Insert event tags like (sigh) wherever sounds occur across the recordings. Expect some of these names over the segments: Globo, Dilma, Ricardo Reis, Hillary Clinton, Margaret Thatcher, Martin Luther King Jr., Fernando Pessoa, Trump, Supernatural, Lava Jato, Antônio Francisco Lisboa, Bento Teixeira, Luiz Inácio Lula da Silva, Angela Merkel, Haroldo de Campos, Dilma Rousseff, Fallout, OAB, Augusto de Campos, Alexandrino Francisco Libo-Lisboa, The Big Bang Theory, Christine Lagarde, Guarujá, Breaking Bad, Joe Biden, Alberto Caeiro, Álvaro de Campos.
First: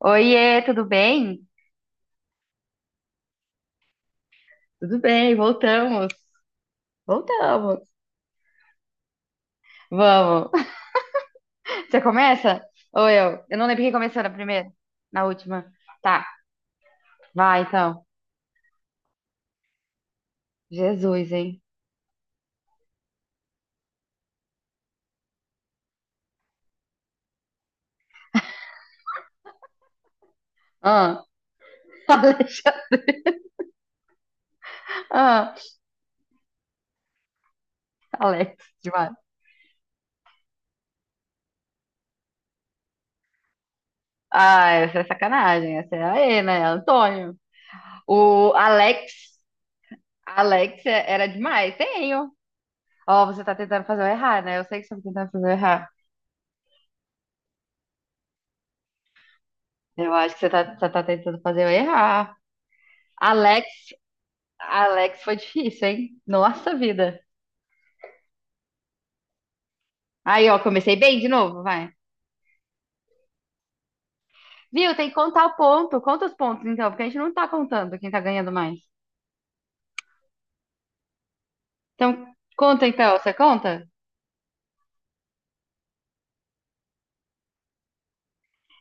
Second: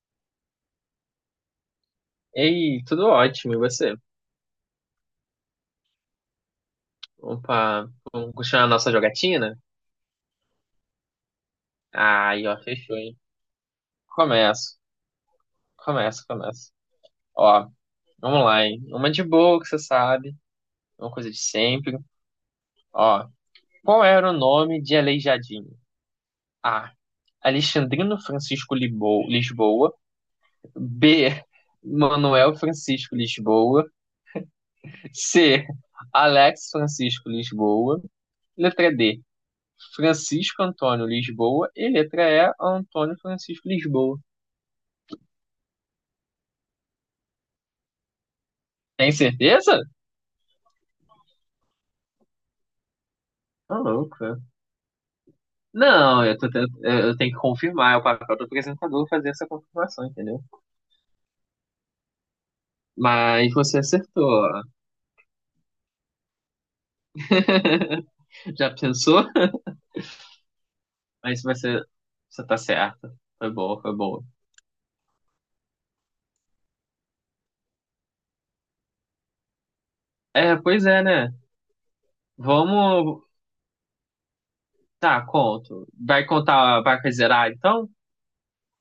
Oiê, tudo bem? Ei, tudo ótimo, e você? Tudo bem, voltamos. Voltamos. Opa, vamos continuar a nossa jogatina? Vamos. (laughs) Você Aí, ó, começa? fechou, Ou hein? eu? Eu não lembro quem começou na primeira, Começo, na última. começo, Tá, começo. vai Ó, então. vamos lá, hein? Uma de boa que você sabe, uma Jesus, coisa de hein? sempre. Ó, qual era o nome de Aleijadinho? A. Alexandrino Francisco Lisboa. Ah, B. (laughs) Manuel Alex, Francisco Lisboa. ah, C. Alex Francisco Lisboa. Alex, Letra demais. D. Francisco Antônio Lisboa e letra E, Antônio Francisco Lisboa. Ah, essa é sacanagem, essa é aê, né? Antônio. O Alex, Tem certeza? Alex era demais, tenho. Ó, você tá Tá tentando fazer eu louco, né? errar, né? Eu sei que você tá tentando fazer eu errar. Não, eu, tô tent- eu tenho que confirmar, é o papel do apresentador fazer essa confirmação, Eu acho entendeu? que você tá tentando fazer eu errar. Mas Alex você acertou, ó. Alex foi difícil, hein? Nossa vida. (laughs) Já pensou? Aí, ó, comecei bem de Mas novo, você, vai. você tá certa. Foi boa, foi boa. Viu? Tem que contar o ponto. Conta os pontos, então, porque a gente não tá contando quem tá ganhando mais. É, pois é, né? Então, conta então, Vamos. você conta? Tá, conto. Vai contar, vai zerar então?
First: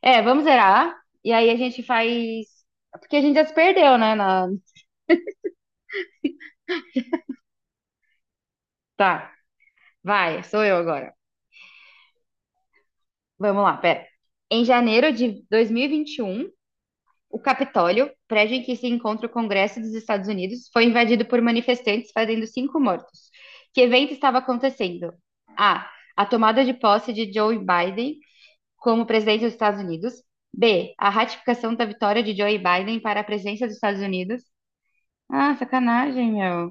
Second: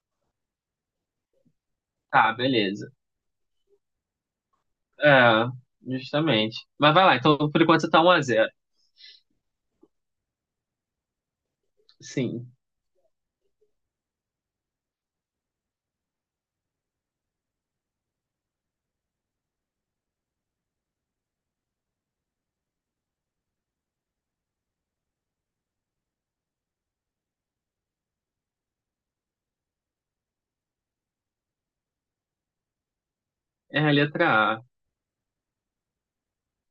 É, vamos zerar. E aí a gente faz. Tá, beleza. Porque a gente já se perdeu, né? É, justamente. Mas vai lá, então por enquanto você tá 1x0. Tá, vai, sou eu agora. Sim. Vamos lá, pera. Em janeiro de dois mil e vinte e um, o Capitólio, prédio em que se encontra o Congresso dos Estados Unidos, foi invadido por manifestantes, fazendo cinco mortos. Que evento estava acontecendo? A. A tomada de posse de Joe Biden como presidente dos Estados Unidos. B. A ratificação da vitória de Joe Biden para a presidência dos É a Estados letra Unidos. A. Ah, sacanagem, meu.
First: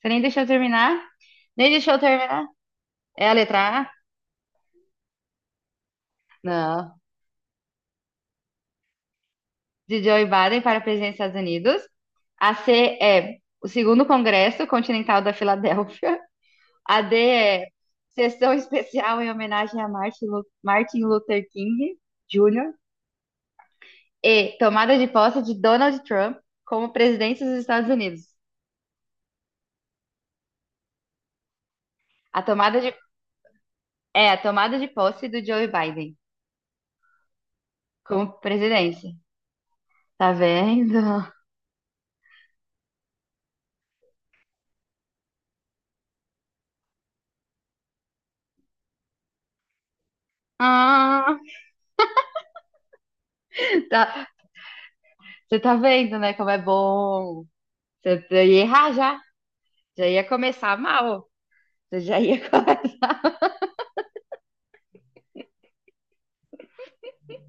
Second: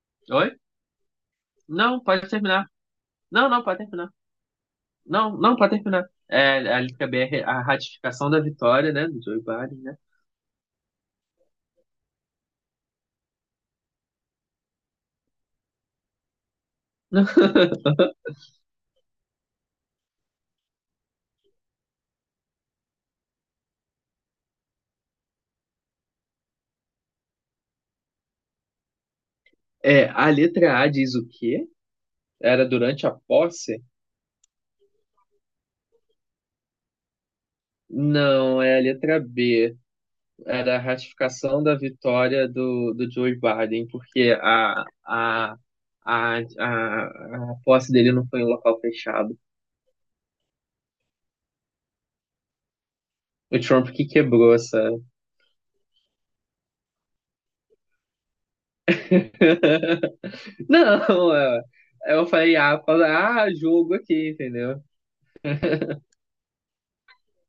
Você nem deixou eu Oi? terminar? Nem deixou eu Não, pode terminar? terminar. É a Não, não, pode letra A? terminar. Não, não, pode terminar. É, a Não. letra B é a ratificação da vitória, né, do Joe Biden, né? De Joe Biden para a presidência dos Estados Unidos. A C é o segundo Congresso Continental da Filadélfia. AD é sessão (laughs) especial em homenagem a Martin Luther King Jr. E tomada de posse de Donald Trump como presidente dos Estados Unidos. É, a letra A diz o quê? A Era tomada de, durante a posse? A tomada de posse do Joe Biden como Não, é a presidência. letra B. Tá Era a vendo? (laughs) ratificação da vitória do Joe Biden, porque a, a, a posse dele não foi em um local fechado. Ah, O Trump que tá- quebrou, sabe? você tá vendo, né, como é bom. Você ia errar já. Já ia (laughs) começar mal. Não, é. Você É, já eu ia. falei, ah, fala, ah, jogo aqui, entendeu?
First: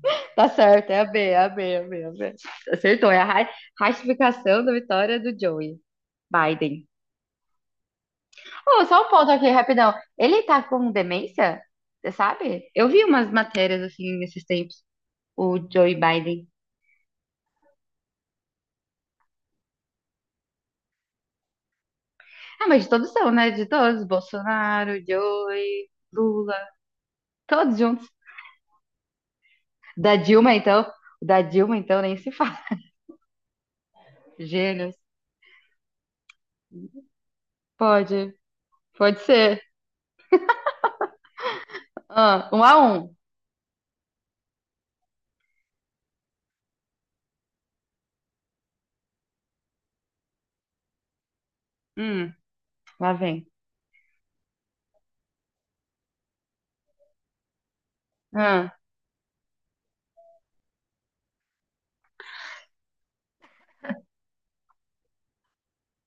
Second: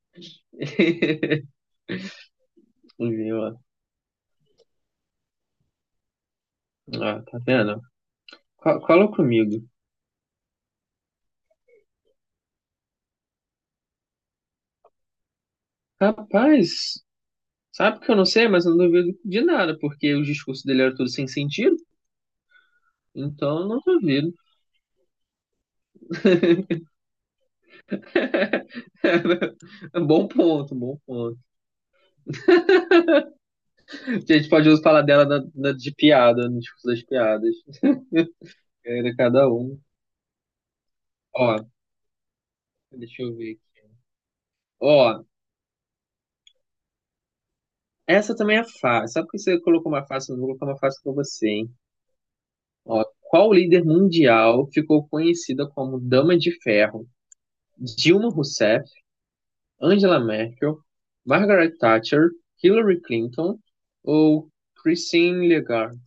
(laughs) Tá certo, é a B, é (laughs) a B, é a B, é a B. Acertou, é a Viu, ó. ratificação da vitória do Joey Biden. Ah, tá vendo? Co- Oh, só um Cola ponto aqui, comigo. rapidão. Ele tá com demência? Você sabe? Eu vi umas matérias assim nesses tempos. O Joe Biden. Rapaz, sabe que eu não sei, mas eu não duvido de nada, porque os discursos dele eram tudo sem sentido, Ah, mas de todos são, né? então De eu não todos. duvido. Bolsonaro, Joe, Lula. Todos juntos. (laughs) É Da bom Dilma, ponto, então. bom ponto. Da Dilma, então, nem se fala. A gente pode usar Gênios. falar dela de piada, no discurso das piadas. Pode. Era Pode cada ser. um. Ó, Ah, 1-1. deixa eu ver aqui. Ó, essa também é fácil. Sabe por que você colocou uma fácil? Eu não vou colocar uma fácil pra você, hein? Hum, Ó, lá vem. qual líder mundial ficou conhecida como Dama de Ferro? Dilma Ah, Rousseff, Angela Merkel, Margaret Thatcher, Hillary Clinton ou Christine Lagarde?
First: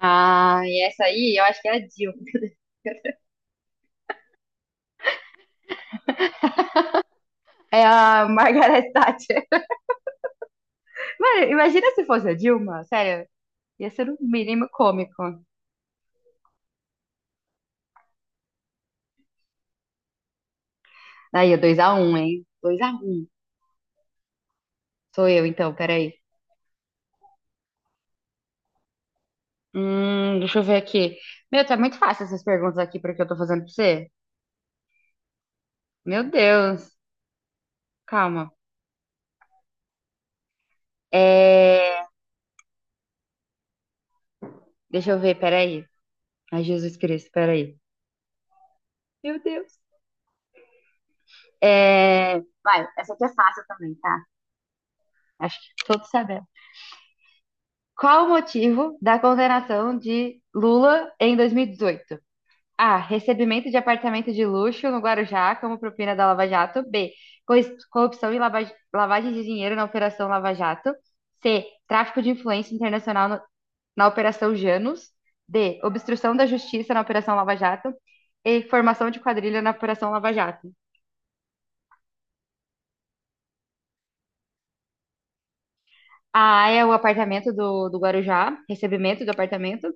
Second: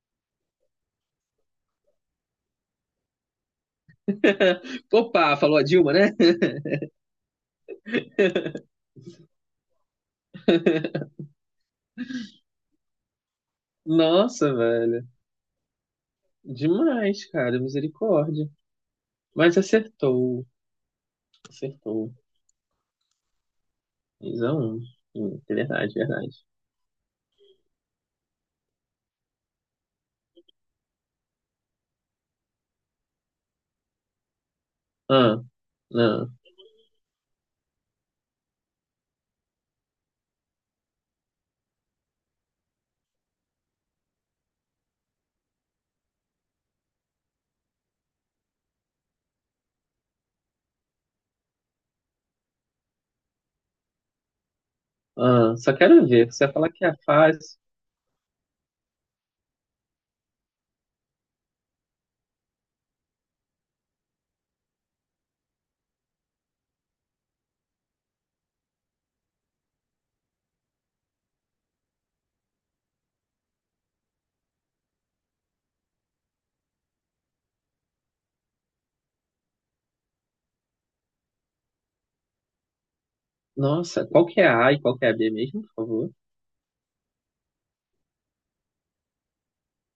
ah, e essa aí, eu acho que é a Dilma. (laughs) (laughs) Opa, falou a Dilma, né? É a Margaret Thatcher. (laughs) Mano, imagina se fosse a Dilma, sério. Ia ser o Nossa, mínimo velho. cômico. Demais, cara. Misericórdia. Mas acertou. Aí, dois a Acertou. um, hein? 2-1. 3 um, Sou 1. eu, É então, verdade, é peraí. verdade. Deixa eu ver aqui. Meu, tá muito fácil essas perguntas aqui porque eu tô fazendo pra você. Ah, Meu não, Deus. Calma. É... Deixa eu ver, peraí. Ai, Jesus Cristo, peraí. Meu Deus. É... Vai, essa aqui é fácil também, tá? ah. Acho Só que quero todos ver. Você sabemos. vai falar que é fácil. Qual o motivo da condenação de Lula em 2018? A. Recebimento de apartamento de luxo no Guarujá como propina da Lava Jato. B. Corrupção e lavagem de dinheiro na Operação Lava Jato. C. Tráfico de influência internacional na Operação Janus. D. Obstrução da justiça na Operação Lava Jato. E. Formação de quadrilha na Operação Lava Jato. Nossa, qual que é a A e qual que é a B mesmo, por favor? A é o apartamento do Guarujá, recebimento do apartamento.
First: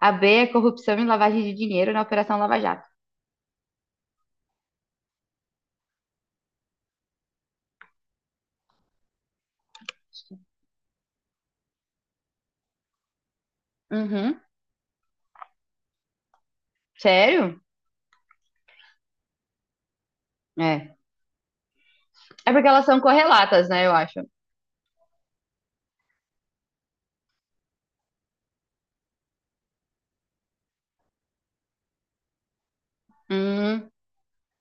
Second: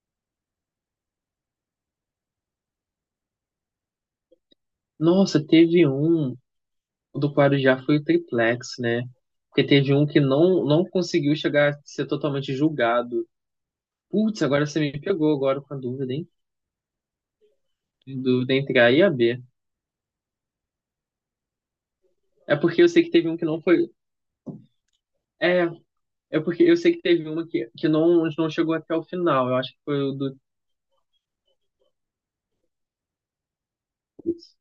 A B é corrupção e lavagem de dinheiro na Operação Lava Jato. Nossa, teve um do Guarujá foi o triplex, né? Porque teve um que não conseguiu chegar a ser totalmente julgado. Uhum. Putz, agora você me pegou agora com a dúvida, hein? Sério? Dúvida entre A e a B. É. É É porque porque elas eu são sei que teve um que não correlatas, né, foi. eu acho. É, é porque eu sei que teve uma que não chegou até o final. Eu acho que foi o do. Hum, Putz,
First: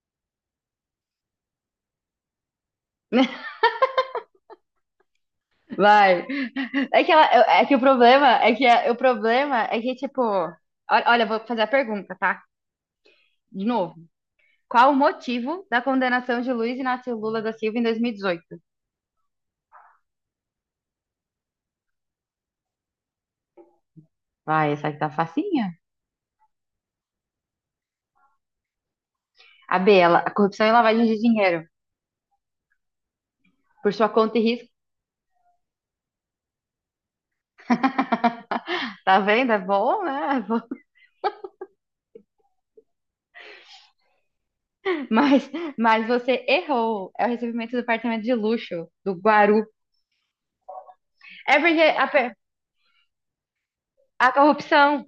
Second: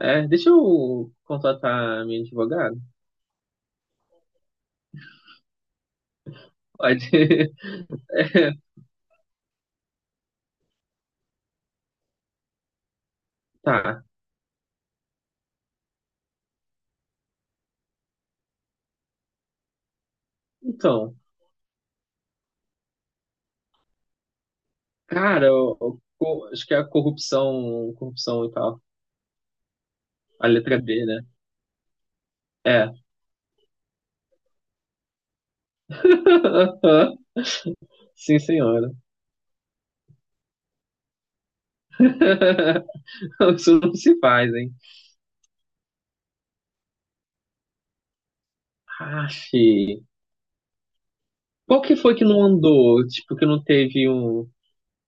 é, deixa eu contratar a minha advogada. (laughs) vai. É que, ela, Pode. É que o problema (laughs) o problema é que, tipo, olha, eu vou fazer a pergunta, tá? De novo. Tá. Qual o motivo da condenação de Luiz Inácio Lula da Silva em 2018? Então, Vai, essa aqui tá cara, facinha. Acho que é a corrupção, corrupção e tal. A B, ela, a A corrupção e letra B, lavagem de né? dinheiro, É. por sua conta e risco. (laughs) Sim, senhora. (laughs) Tá vendo? É bom, né? É bom. (laughs) Isso não se faz, hein? Mas, mas você errou. É o recebimento do apartamento de luxo, do Aff. Guaru. É Qual porque que a, foi que não andou? Tipo, que não teve a um. corrupção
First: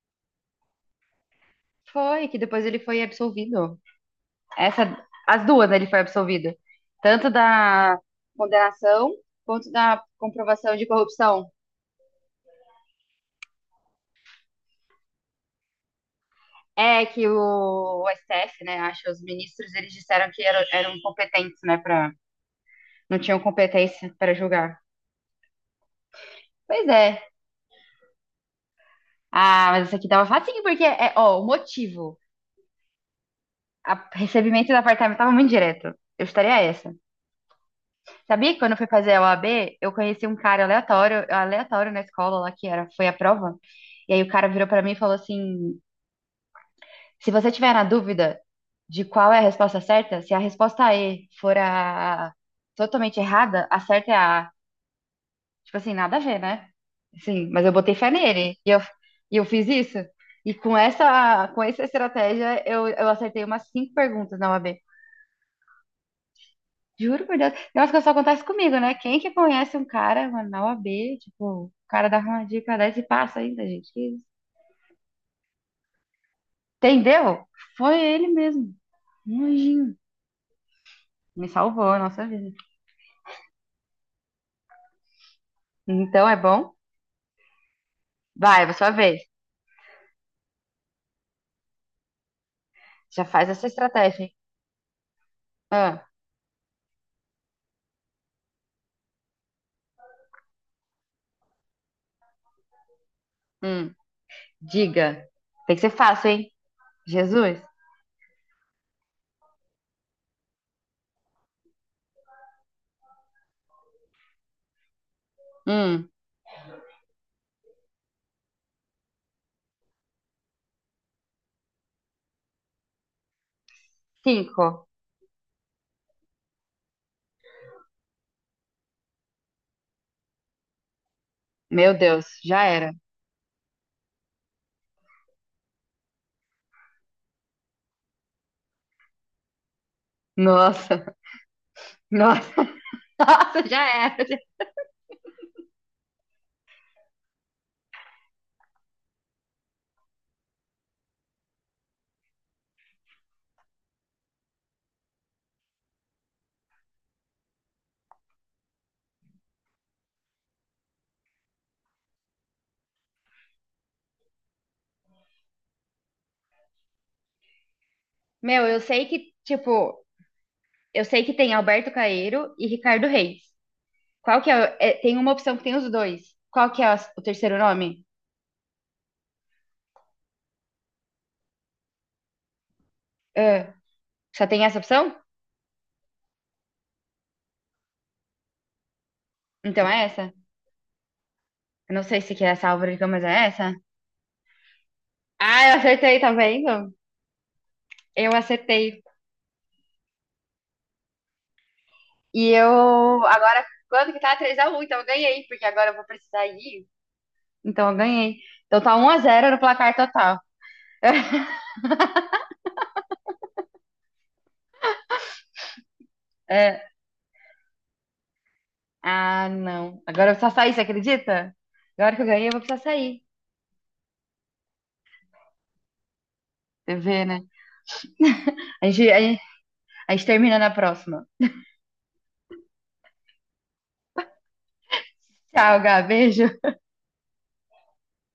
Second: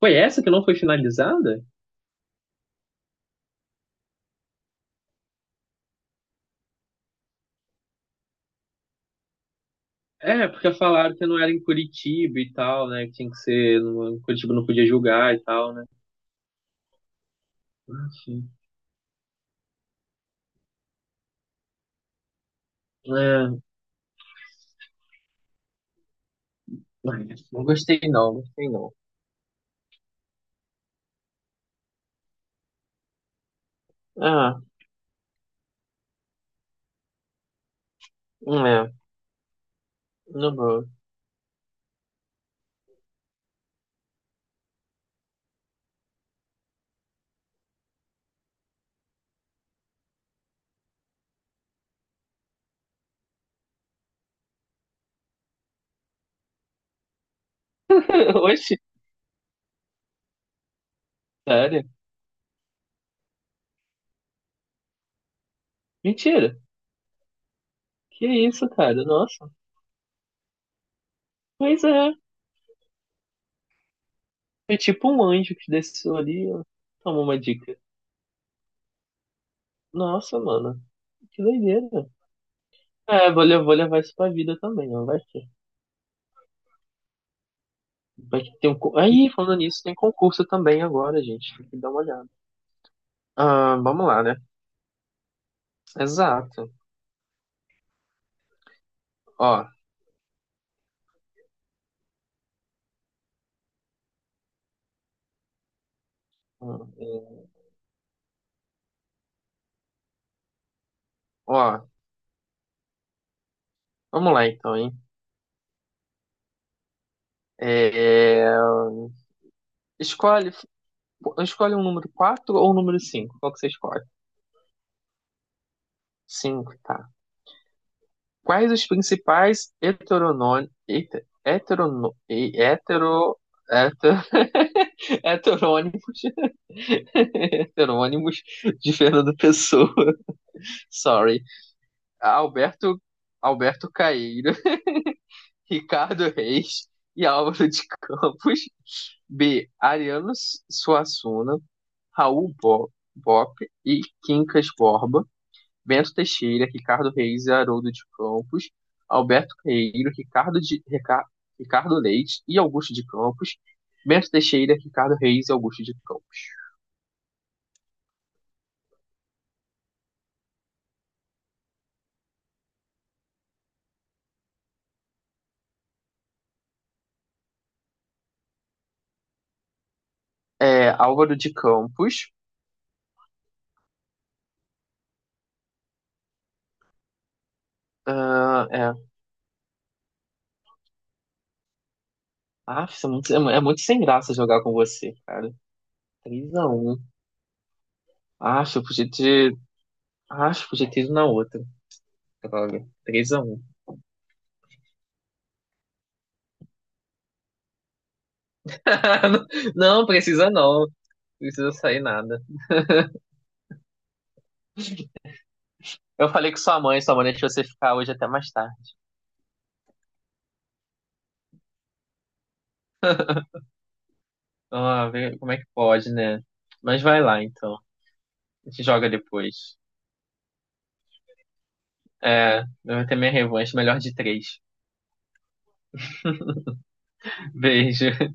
Foi essa que não foi finalizada? foi, que depois ele foi absolvido. Essa, as duas, né, ele foi absolvido. Tanto da condenação quanto da É, porque comprovação de falaram que não corrupção. era em Curitiba e tal, né? Que tinha que ser. Curitiba não podia julgar e tal, né? É que o, Enfim. STF, né, acho, os ministros, eles disseram que eram incompetentes, né, para não tinham É, competência para julgar. Pois é. ai, não gostei não, gostei não. Ah, mas isso aqui tava facinho, porque, é, ó, o motivo, a, Ah, recebimento do apartamento tava muito direto. Eu estaria essa. Sabia que quando eu fui é, fazer a OAB, eu conheci um não cara vou. aleatório, aleatório na escola lá, que era, foi a prova. E aí o cara virou pra mim e falou assim: se você tiver na dúvida de qual é a resposta certa, se a resposta E for a totalmente errada, a certa é a A. Tipo assim, nada a ver, né? Sim, mas eu botei fé (laughs) nele Oxe, e eu fiz isso. E com essa sério? estratégia, eu acertei umas cinco perguntas na OAB. Mentira. Juro por Deus. Nossa, que só Que acontece isso, comigo, né? cara? Quem que Nossa. conhece um cara, mano, na OAB, tipo, o Pois cara é. dá uma dica dessa e passa ainda, gente. Que isso? Foi tipo um anjo que desceu ali, ó. Toma uma Entendeu? dica. Foi ele mesmo, um anjinho. Nossa, mano. Que Me salvou a doideira. nossa vida. É, vou, vou levar isso pra vida também, ó. Vai que. Então é bom. Vai que Vai, tem é a um. sua vez. Aí, falando nisso, tem concurso também agora, gente. Tem que dar uma olhada. Já faz essa Ah, vamos estratégia, lá, hein? né? Ah, Exato. Ó. hum. Diga. Tem que ser fácil, hein? hum, é, Jesus. Ó. Vamos lá então, hein? Hum. É, escolhe. Escolhe um número 4 ou um número 5. Qual que você escolhe? Cinco. 5, tá. Quais os principais heteronônimos, Meu heterono, Deus, e- já era. hetero, heter- (laughs) heterônimos, (laughs) heterônimos de Fernando Pessoa? (laughs) Nossa, Sorry. (laughs) nossa, Alberto, (laughs) nossa, já Alberto era. Caeiro, (laughs) Ricardo Reis e Álvaro de Campos. B. Ariano Suassuna, Raul Bop e Quincas Borba. Bento Teixeira, Ricardo Reis e Haroldo de Campos, Alberto Queiro, Ricardo Leite e Augusto de Campos, Bento Teixeira, Ricardo Reis e Augusto de Campos. Meu, eu sei que, tipo, eu sei que tem Alberto Caeiro e Ricardo Reis. Qual que é, tem uma opção que tem os dois. Qual que é o terceiro nome? É, Álvaro de Campos. Ah, só tem essa opção? Ah, é. Então é essa? Eu não sei se que é essa Ah, Álvaro de é Campos, mas muito, é é essa. muito sem graça jogar com você, cara. Ah, eu acertei, tá Três a vendo? um. Eu Acho, eu acertei. podia ter. Acho, eu podia ter ido na outra. E eu Droga. 3x1. agora, quando que tá? 3-1, então eu ganhei, porque agora eu vou precisar ir. Então eu ganhei. Então tá 1-0 no (laughs) placar Não, total. precisa não. Não precisa sair nada. Eu falei que sua É. mãe, sua mãe deixou você ficar hoje até mais tarde. Ah, não. Agora eu vou precisar sair, você acredita? Agora que eu ganhei, eu vou precisar sair. Ah, vê como é que pode, né? Você Mas vai vê, né? lá, então. A gente A joga gente, depois. a gente termina na próxima. É, eu vou ter minha revanche, melhor de 3. Tchau, Gá. Beijo. (laughs) Beijo.